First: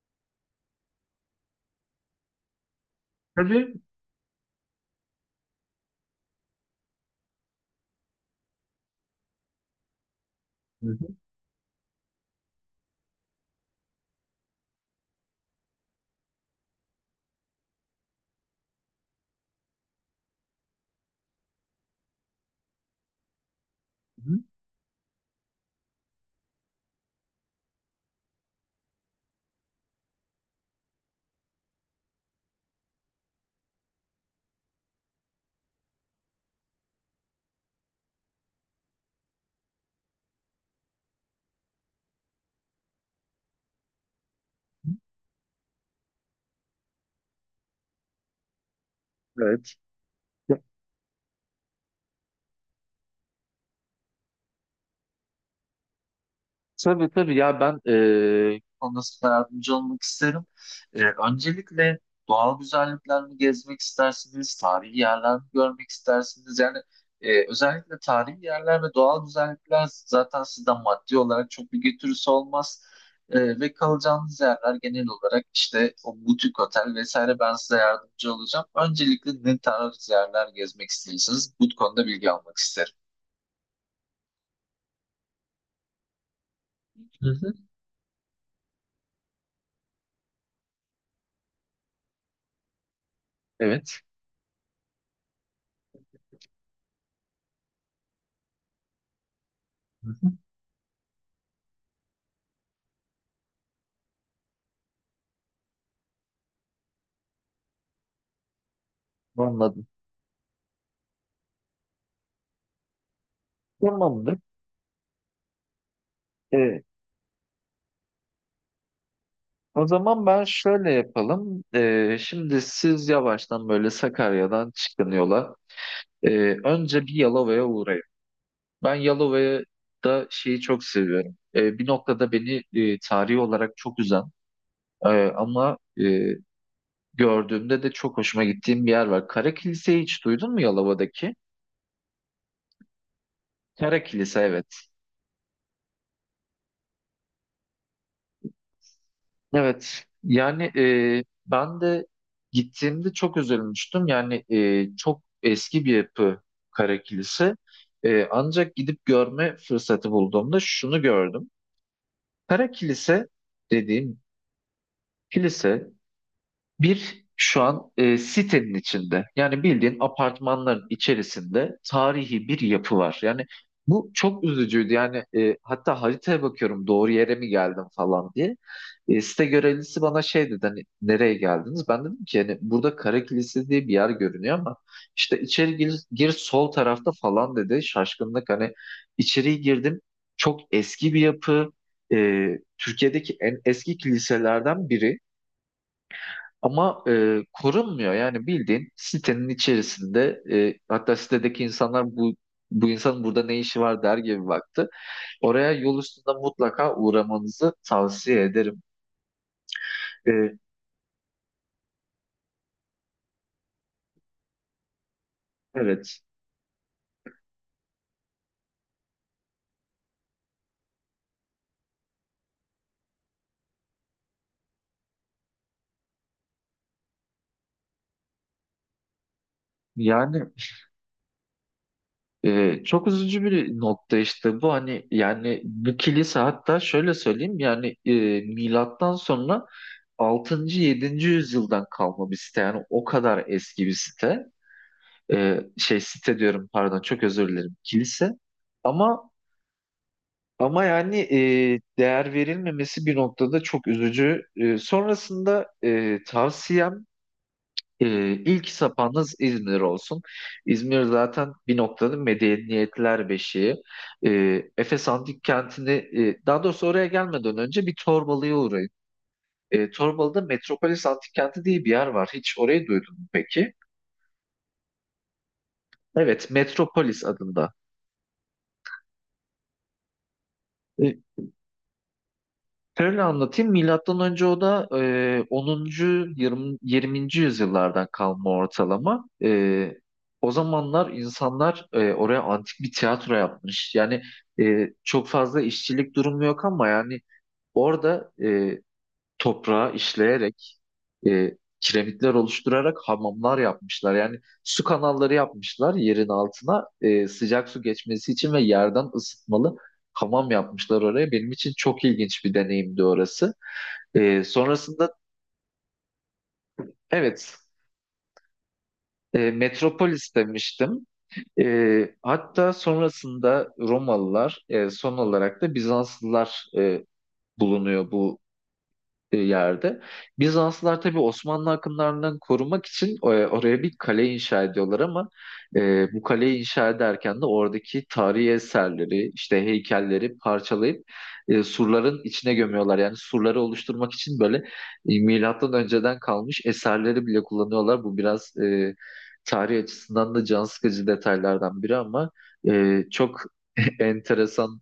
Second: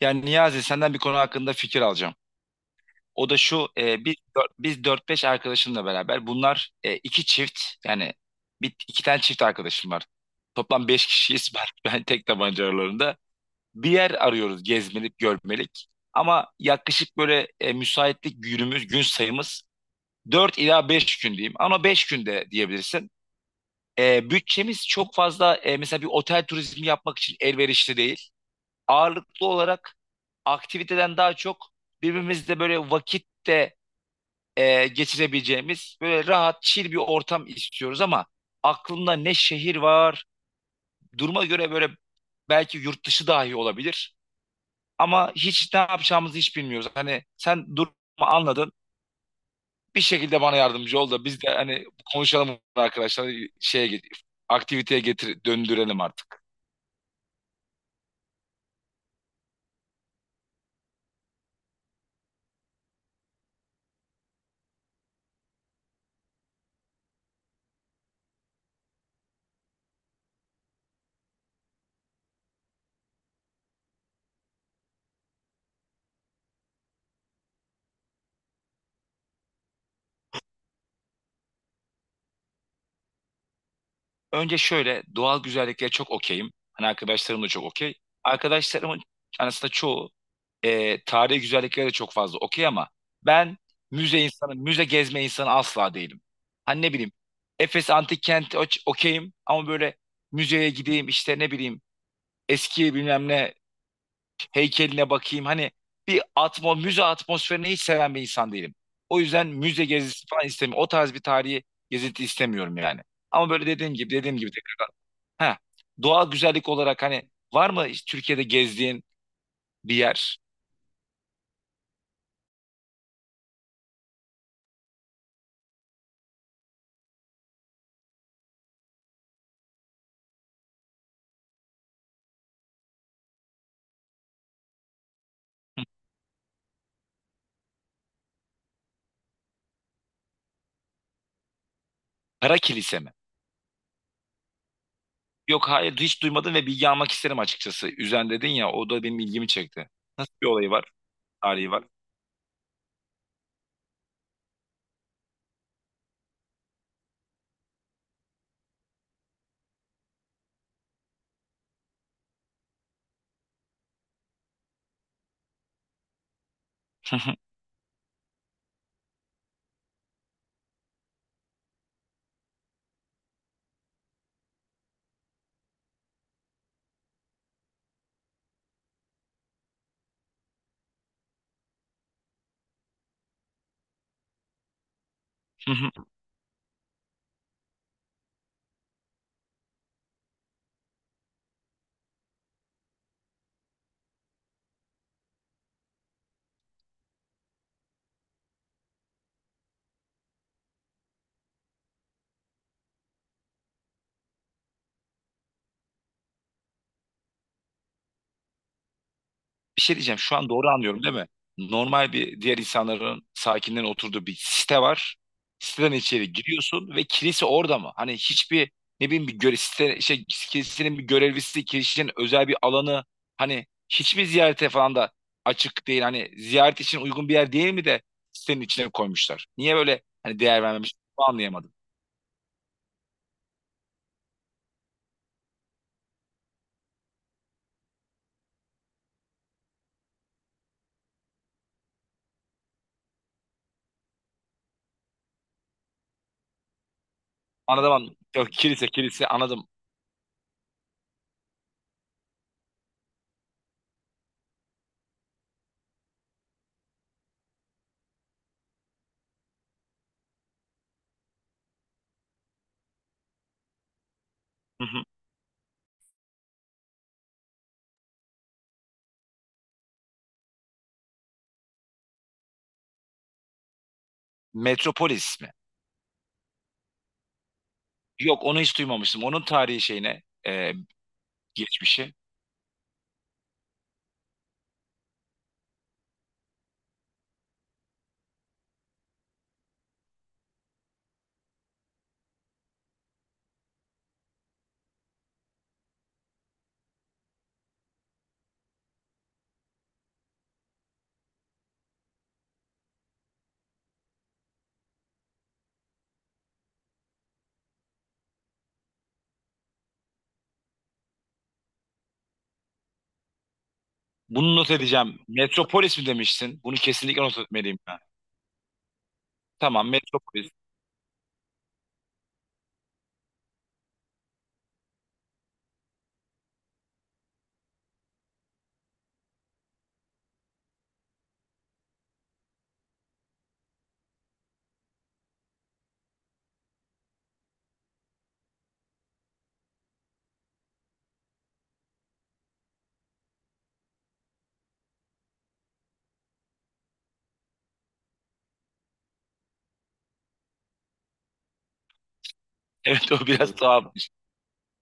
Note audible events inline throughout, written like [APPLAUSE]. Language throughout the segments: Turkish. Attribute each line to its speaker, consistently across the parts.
Speaker 1: Yani Niyazi senden bir konu hakkında fikir alacağım. O da şu
Speaker 2: Tabii.
Speaker 1: biz dört beş arkadaşımla beraber bunlar iki çift yani bir, iki tane çift arkadaşım var. Toplam
Speaker 2: Hı
Speaker 1: 5
Speaker 2: hı,
Speaker 1: kişiyiz [LAUGHS] ben tek tabanca aralarında. Bir yer arıyoruz gezmelik görmelik ama yaklaşık böyle müsaitlik günümüz gün sayımız 4 ila 5 gün diyeyim ama 5 günde diyebilirsin.
Speaker 2: hı
Speaker 1: Bütçemiz çok fazla mesela bir otel turizmi yapmak için elverişli değil, ağırlıklı olarak aktiviteden daha çok birbirimizle böyle vakitte geçirebileceğimiz böyle rahat, chill bir ortam istiyoruz. Ama aklımda ne şehir var, duruma göre böyle belki yurt dışı dahi olabilir,
Speaker 2: hı.
Speaker 1: ama hiç ne yapacağımızı hiç bilmiyoruz. Hani sen durumu anladın,
Speaker 2: Evet.
Speaker 1: bir şekilde bana
Speaker 2: Ya,
Speaker 1: yardımcı ol da biz de hani konuşalım arkadaşlar, şeye aktiviteye getir döndürelim artık.
Speaker 2: tabii tabii ya ben konusunda yardımcı olmak isterim. Öncelikle doğal güzelliklerini gezmek istersiniz, tarihi yerlerini görmek istersiniz? Yani özellikle tarihi yerler ve doğal güzellikler zaten sizden maddi olarak çok bir götürüsü olmaz. Ve kalacağınız yerler genel olarak işte o butik otel vesaire ben size yardımcı olacağım. Öncelikle ne tarz yerler gezmek istiyorsanız bu konuda bilgi almak isterim.
Speaker 1: Önce şöyle doğal güzelliklere çok okeyim. Hani arkadaşlarım da çok okey. Arkadaşlarımın aslında çoğu tarihi güzelliklere de çok fazla okey ama ben
Speaker 2: Evet.
Speaker 1: müze insanı, müze gezme insanı asla değilim. Hani ne bileyim, Efes Antik Kenti okeyim, ama böyle
Speaker 2: Hı hı.
Speaker 1: müzeye gideyim, işte ne bileyim eski bilmem ne heykeline bakayım. Hani bir müze atmosferini hiç seven bir insan değilim. O yüzden müze
Speaker 2: Anladım.
Speaker 1: gezisi falan istemiyorum. O tarz bir tarihi gezinti istemiyorum yani. Ama böyle dediğim gibi dediğim
Speaker 2: Tamamdır.
Speaker 1: gibi Ha, doğal güzellik
Speaker 2: Ee,
Speaker 1: olarak hani var mı hiç Türkiye'de gezdiğin
Speaker 2: o
Speaker 1: bir
Speaker 2: zaman
Speaker 1: yer?
Speaker 2: ben şöyle yapalım. Şimdi siz yavaştan böyle Sakarya'dan çıkın yola. Ee, önce bir Yalova'ya uğrayın. Ben Yalova'da şeyi çok seviyorum. Bir noktada beni tarihi olarak çok üzen e, ama
Speaker 1: Hı.
Speaker 2: gördüğümde de çok hoşuma gittiğim bir yer var. Kara Kilise'yi hiç duydun mu Yalova'daki?
Speaker 1: Kara kilise mi?
Speaker 2: Kara Kilise, evet.
Speaker 1: Yok, hayır hiç duymadım ve bilgi almak isterim açıkçası. Üzen dedin ya, o da benim ilgimi çekti.
Speaker 2: Evet.
Speaker 1: Nasıl bir
Speaker 2: Yani
Speaker 1: olayı var? Tarihi
Speaker 2: ben
Speaker 1: var.
Speaker 2: de gittiğimde çok üzülmüştüm. Yani çok eski bir yapı Kara Kilise. Ancak gidip görme fırsatı bulduğumda şunu gördüm. Kara Kilise dediğim kilise bir şu an sitenin içinde, yani bildiğin apartmanların içerisinde tarihi bir yapı var. Yani bu çok üzücüydü, yani hatta haritaya bakıyorum doğru yere mi geldim falan diye. Site görevlisi bana şey dedi, hani nereye geldiniz? Ben dedim ki hani burada Kara Kilisesi diye bir yer görünüyor ama işte içeri gir,
Speaker 1: [LAUGHS]
Speaker 2: gir sol tarafta falan dedi şaşkınlık, hani içeriye girdim, çok eski bir yapı. E, Türkiye'deki en eski kiliselerden biri. Ama korunmuyor. Yani bildiğin sitenin içerisinde, hatta sitedeki insanlar bu insanın burada ne işi var der gibi baktı. Oraya yol üstünde mutlaka uğramanızı tavsiye ederim.
Speaker 1: Bir şey diyeceğim. Şu an
Speaker 2: E,
Speaker 1: doğru anlıyorum değil mi? Normal bir diğer insanların, sakinlerin oturduğu bir site var. Siteden
Speaker 2: evet.
Speaker 1: içeri giriyorsun ve kilise orada mı? Hani hiçbir ne bileyim, bir göre, site, kilisenin bir görevlisi, kilisenin özel bir alanı, hani hiçbir ziyarete falan da açık değil. Hani ziyaret için uygun bir yer değil mi de sitenin içine koymuşlar. Niye böyle hani
Speaker 2: Yani
Speaker 1: değer vermemiş? Bunu anlayamadım.
Speaker 2: çok üzücü bir nokta işte bu, hani yani bu kilise hatta şöyle söyleyeyim, yani milattan sonra altıncı yedinci yüzyıldan kalma bir site, yani o kadar eski bir site. Şey site diyorum, pardon, çok özür dilerim,
Speaker 1: Anladım, anladım.
Speaker 2: kilise
Speaker 1: Yok, kilise, kilise,
Speaker 2: ama
Speaker 1: anladım.
Speaker 2: ama yani değer verilmemesi bir noktada çok üzücü. Sonrasında tavsiyem, ilk sapanız İzmir olsun. İzmir zaten bir noktada medeniyetler beşiği. E,
Speaker 1: Hı hı.
Speaker 2: Efes Antik Kenti'ni, daha doğrusu oraya gelmeden önce bir Torbalı'ya uğrayın. Torbalı'da Metropolis Antik Kenti diye bir yer var. Hiç orayı duydun mu peki?
Speaker 1: Metropolis mi?
Speaker 2: Evet, Metropolis adında.
Speaker 1: Yok, onu hiç duymamıştım. Onun tarihi şeyine e,
Speaker 2: E,
Speaker 1: geçmişi.
Speaker 2: Şöyle anlatayım. Milattan önce, o da 10. 20. 20. yüzyıllardan kalma ortalama. O zamanlar insanlar oraya antik bir tiyatro yapmış. Yani çok fazla işçilik durumu yok, ama yani orada toprağı işleyerek, kiremitler oluşturarak hamamlar yapmışlar. Yani su kanalları yapmışlar yerin altına, sıcak su geçmesi için, ve yerden ısıtmalı hamam yapmışlar oraya. Benim için çok ilginç bir deneyimdi orası. E,
Speaker 1: Bunu not
Speaker 2: sonrasında
Speaker 1: edeceğim. Metropolis mi demiştin? Bunu kesinlikle not
Speaker 2: evet,
Speaker 1: etmeliyim ben. Tamam,
Speaker 2: Metropolis
Speaker 1: Metropolis. [LAUGHS]
Speaker 2: demiştim. Hatta sonrasında Romalılar, son olarak da Bizanslılar bulunuyor bu yerde. Bizanslılar tabii Osmanlı akınlarından korumak için oraya bir kale inşa ediyorlar, ama bu kaleyi inşa ederken de oradaki tarihi eserleri, işte heykelleri parçalayıp surların içine gömüyorlar. Yani surları oluşturmak için böyle milattan önceden kalmış eserleri bile kullanıyorlar. Bu biraz tarih açısından da can sıkıcı detaylardan biri, ama
Speaker 1: Evet, o
Speaker 2: çok
Speaker 1: biraz
Speaker 2: [LAUGHS]
Speaker 1: tuhafmış.
Speaker 2: enteresan,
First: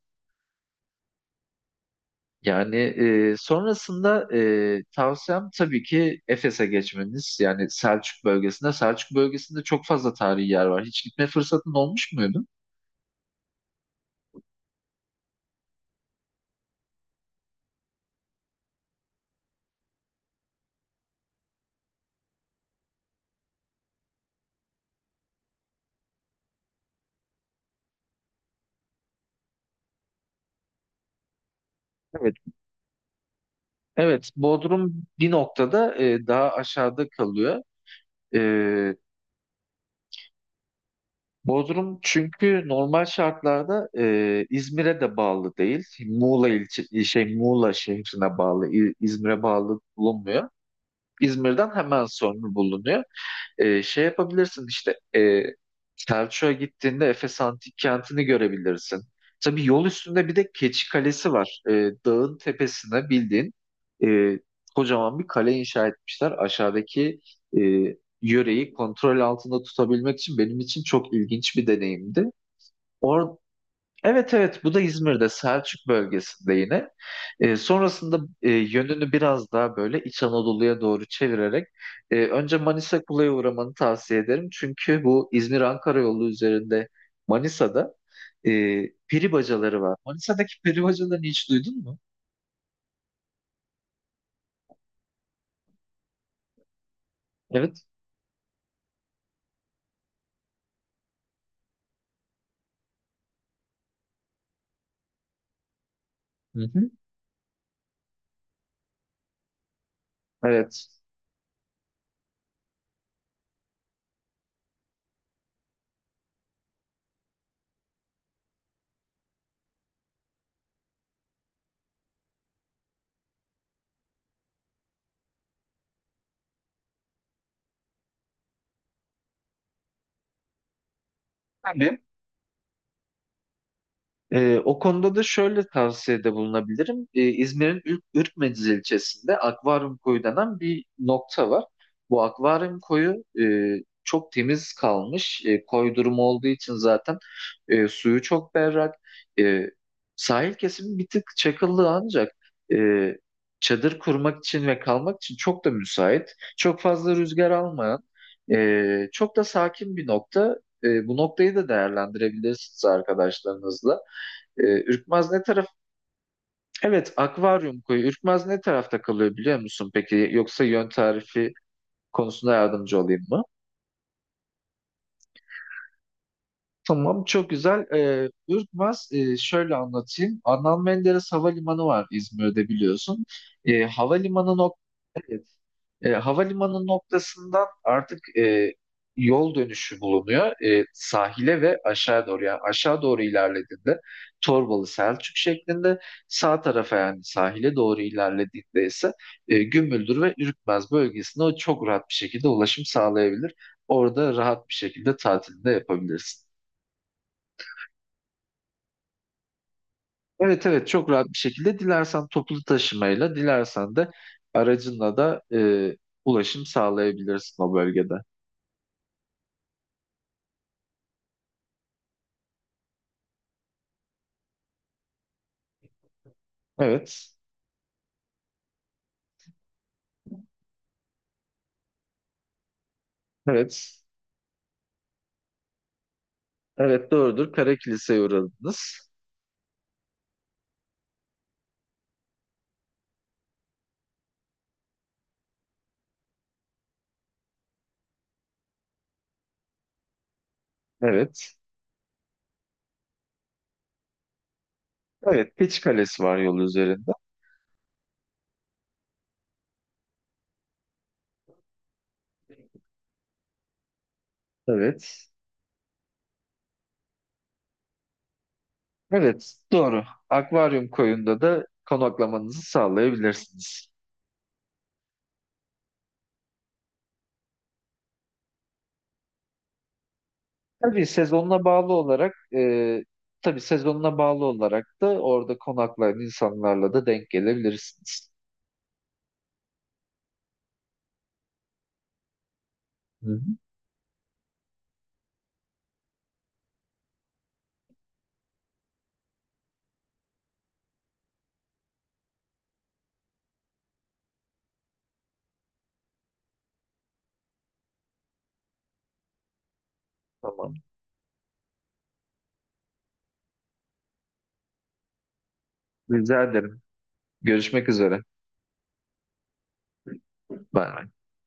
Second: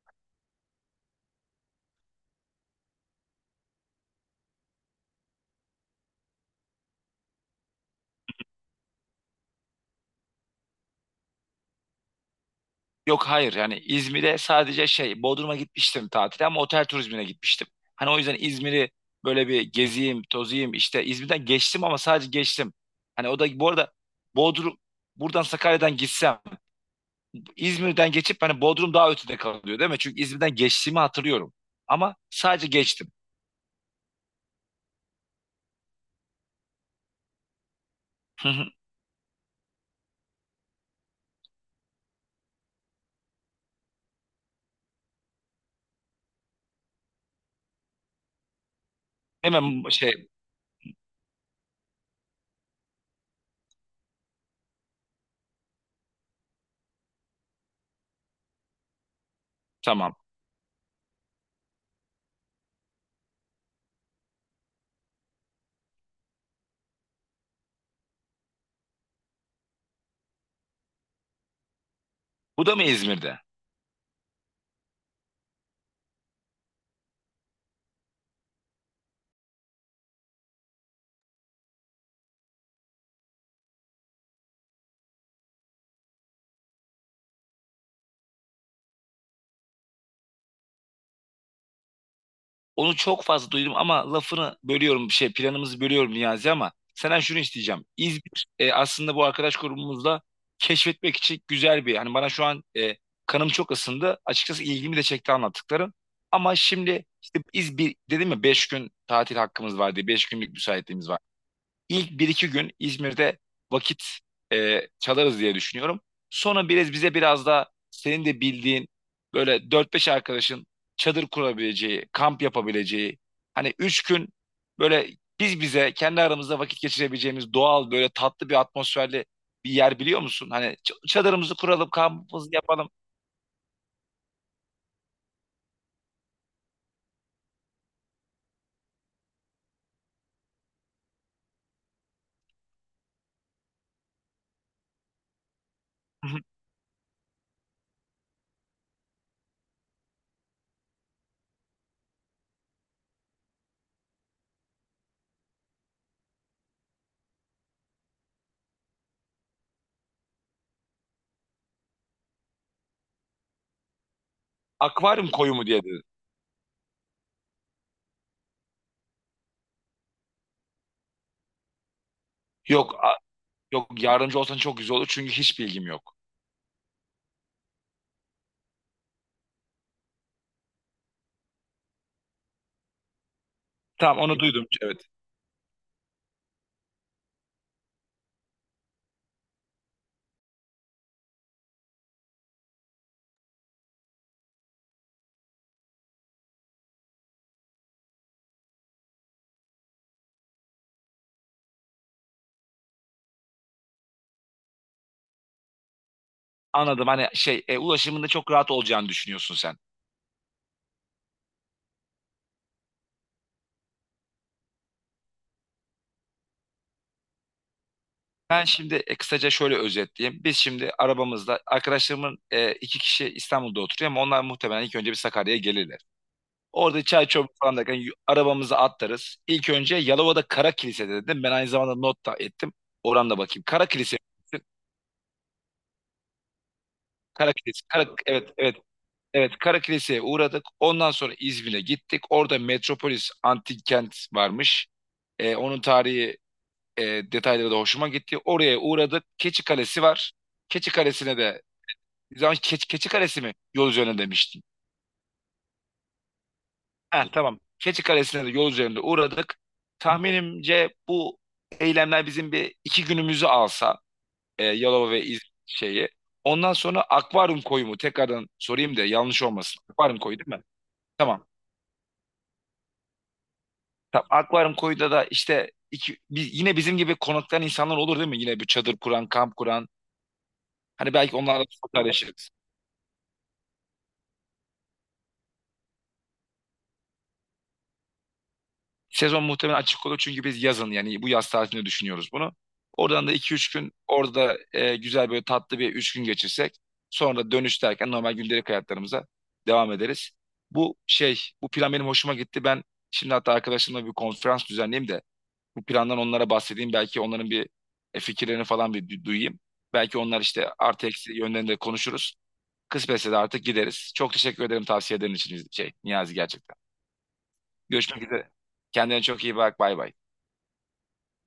Speaker 2: yani sonrasında, tavsiyem tabii ki Efes'e geçmeniz. Yani Selçuk bölgesinde. Selçuk bölgesinde çok fazla tarihi yer var. Hiç gitme fırsatın olmuş muydu?
Speaker 1: Yok hayır yani İzmir'e sadece şey Bodrum'a gitmiştim tatile, ama otel turizmine gitmiştim. Hani o yüzden İzmir'i böyle bir geziyim, tozayım işte, İzmir'den geçtim ama sadece geçtim. Hani o da bu arada Bodrum, buradan Sakarya'dan gitsem İzmir'den geçip hani Bodrum daha ötede kalıyor değil mi? Çünkü İzmir'den geçtiğimi hatırlıyorum. Ama
Speaker 2: Evet.
Speaker 1: sadece geçtim.
Speaker 2: Evet, Bodrum bir noktada daha aşağıda kalıyor. E,
Speaker 1: [LAUGHS]
Speaker 2: Bodrum çünkü normal şartlarda İzmir'e de bağlı değil. Muğla ilçe, şey Muğla şehrine bağlı, İzmir'e bağlı
Speaker 1: Hemen şey,
Speaker 2: bulunmuyor. İzmir'den hemen sonra bulunuyor. Şey yapabilirsin işte, Selçuk'a gittiğinde Efes Antik Kenti'ni görebilirsin. Tabii yol
Speaker 1: tamam.
Speaker 2: üstünde bir de Keçi Kalesi var. Dağın tepesine bildiğin e, kocaman bir kale inşa etmişler. Aşağıdaki e, yöreyi kontrol altında tutabilmek için benim için çok ilginç bir deneyimdi.
Speaker 1: Bu da mı
Speaker 2: Or
Speaker 1: İzmir'de?
Speaker 2: Evet, evet, bu da İzmir'de, Selçuk bölgesinde yine. Sonrasında, yönünü biraz daha böyle İç Anadolu'ya doğru çevirerek önce Manisa Kula'ya uğramanı tavsiye ederim. Çünkü bu İzmir-Ankara yolu üzerinde Manisa'da e, peri bacaları var. Manisa'daki peri bacalarını hiç duydun mu?
Speaker 1: Onu çok fazla duydum, ama lafını bölüyorum, bir şey, planımızı bölüyorum Niyazi, ama senden şunu
Speaker 2: Evet.
Speaker 1: isteyeceğim. İzmir aslında bu arkadaş grubumuzla keşfetmek için güzel bir, hani bana şu an kanım çok ısındı. Açıkçası ilgimi de çekti anlattıkların. Ama
Speaker 2: Hı hı.
Speaker 1: şimdi işte, İzmir dedim ya, 5 gün tatil hakkımız var diye, 5 günlük
Speaker 2: Evet.
Speaker 1: müsaitliğimiz var. İlk bir iki gün İzmir'de vakit çalarız diye düşünüyorum. Sonra biraz bize, biraz da senin de bildiğin böyle dört beş arkadaşın çadır kurabileceği, kamp yapabileceği, hani 3 gün böyle biz bize kendi aramızda vakit geçirebileceğimiz doğal, böyle tatlı bir atmosferli bir yer biliyor musun? Hani çadırımızı kuralım,
Speaker 2: Tabii.
Speaker 1: kampımızı yapalım.
Speaker 2: O konuda da şöyle tavsiyede bulunabilirim. İzmir'in Ürkmeciz ilçesinde Akvaryum Koyu denen bir nokta var. Bu Akvaryum Koyu çok temiz kalmış. Koy durumu olduğu
Speaker 1: [LAUGHS]
Speaker 2: için zaten suyu çok berrak. E, sahil kesimi bir tık çakıllı, ancak e, çadır kurmak için ve kalmak için çok da müsait. Çok fazla rüzgar almayan, çok da sakin bir nokta. Bu noktayı da değerlendirebilirsiniz arkadaşlarınızla. Ee,
Speaker 1: Akvaryum
Speaker 2: Ürkmaz ne
Speaker 1: koyu mu
Speaker 2: taraf?
Speaker 1: diye dedi.
Speaker 2: Evet, akvaryum koyu. Ürkmaz ne tarafta kalıyor biliyor musun peki? Yoksa yön tarifi konusunda
Speaker 1: Yok,
Speaker 2: yardımcı
Speaker 1: a-
Speaker 2: olayım mı?
Speaker 1: yok, yardımcı olsan çok güzel olur çünkü hiç bilgim yok.
Speaker 2: Tamam, çok güzel. Ürkmaz, şöyle anlatayım. Adnan Menderes Havalimanı var İzmir'de, biliyorsun. Ee,
Speaker 1: Tamam, onu
Speaker 2: havalimanı
Speaker 1: duydum.
Speaker 2: nokta
Speaker 1: Evet.
Speaker 2: Havalimanı noktasından artık yol dönüşü bulunuyor sahile ve aşağı doğru. Yani aşağı doğru ilerlediğinde Torbalı Selçuk şeklinde, sağ tarafa yani sahile doğru ilerlediğinde ise Gümüldür ve Ürkmez bölgesine o çok rahat bir şekilde ulaşım sağlayabilir. Orada rahat bir şekilde tatilini de yapabilirsin.
Speaker 1: Anladım. Hani şey, ulaşımında çok rahat olacağını düşünüyorsun sen.
Speaker 2: Evet, evet, çok rahat bir şekilde dilersen toplu taşımayla, dilersen de aracınla da ulaşım sağlayabilirsin o bölgede.
Speaker 1: Ben şimdi kısaca şöyle özetleyeyim. Biz şimdi arabamızda arkadaşlarımın iki kişi İstanbul'da oturuyor, ama onlar muhtemelen ilk önce bir Sakarya'ya gelirler. Orada çay
Speaker 2: Evet.
Speaker 1: çorba falan derken arabamızı atlarız. İlk önce Yalova'da Kara Kilise dedim. Ben aynı zamanda not da ettim. Oradan da bakayım. Kara
Speaker 2: Evet.
Speaker 1: Kilise.
Speaker 2: Evet, doğrudur.
Speaker 1: Kara
Speaker 2: Kara
Speaker 1: Kilise. Kara,
Speaker 2: Kilise'ye
Speaker 1: evet, evet.
Speaker 2: uğradınız.
Speaker 1: Evet, Kara Kilise'ye uğradık. Ondan sonra İzmir'e gittik. Orada Metropolis Antik Kent varmış. Onun tarihi e, detayları da hoşuma gitti. Oraya uğradık. Keçi Kalesi var. Keçi Kalesi'ne
Speaker 2: Evet.
Speaker 1: de zaman, Keçi, Keçi Kalesi mi yol üzerine demiştin.
Speaker 2: Evet. Keçi Kalesi var yol üzerinde.
Speaker 1: Ha, tamam. Keçi Kalesi'ne de yol üzerinde uğradık. Tahminimce bu eylemler bizim bir iki günümüzü alsa Yalova ve
Speaker 2: Evet.
Speaker 1: İz şeyi. Ondan sonra akvaryum koyu mu? Tekrardan sorayım da yanlış
Speaker 2: Evet.
Speaker 1: olmasın.
Speaker 2: Doğru.
Speaker 1: Akvaryum koyu değil mi?
Speaker 2: Akvaryum koyunda
Speaker 1: Tamam.
Speaker 2: da konaklamanızı sağlayabilirsiniz.
Speaker 1: Tamam. Akvaryum koyuda da işte iki, yine bizim gibi konaklayan insanlar olur değil mi? Yine bir çadır kuran, kamp kuran.
Speaker 2: Tabii
Speaker 1: Hani belki
Speaker 2: sezonuna
Speaker 1: onlarla
Speaker 2: bağlı olarak
Speaker 1: sosyalleşiriz.
Speaker 2: e, tabii sezonuna bağlı olarak da orada konaklayan insanlarla da denk gelebilirsiniz.
Speaker 1: Sezon muhtemelen açık olur çünkü biz yazın, yani bu yaz tatilinde düşünüyoruz bunu. Oradan
Speaker 2: Hı
Speaker 1: da
Speaker 2: hı.
Speaker 1: iki üç gün orada güzel böyle tatlı bir 3 gün geçirsek, sonra dönüş derken normal gündelik hayatlarımıza devam ederiz. Bu şey, bu plan benim hoşuma gitti. Ben şimdi hatta arkadaşımla bir konferans düzenleyeyim de bu plandan onlara bahsedeyim. Belki onların bir fikirlerini falan bir duyayım. Belki onlar işte
Speaker 2: Tamam.
Speaker 1: artı eksi yönlerini de konuşuruz. Kısmetse de artık gideriz. Çok teşekkür ederim tavsiyelerin için, şey Niyazi,
Speaker 2: Rica
Speaker 1: gerçekten.
Speaker 2: ederim. Görüşmek üzere.
Speaker 1: Görüşmek üzere. Kendine çok iyi bak. Bay bay.
Speaker 2: Bay bay.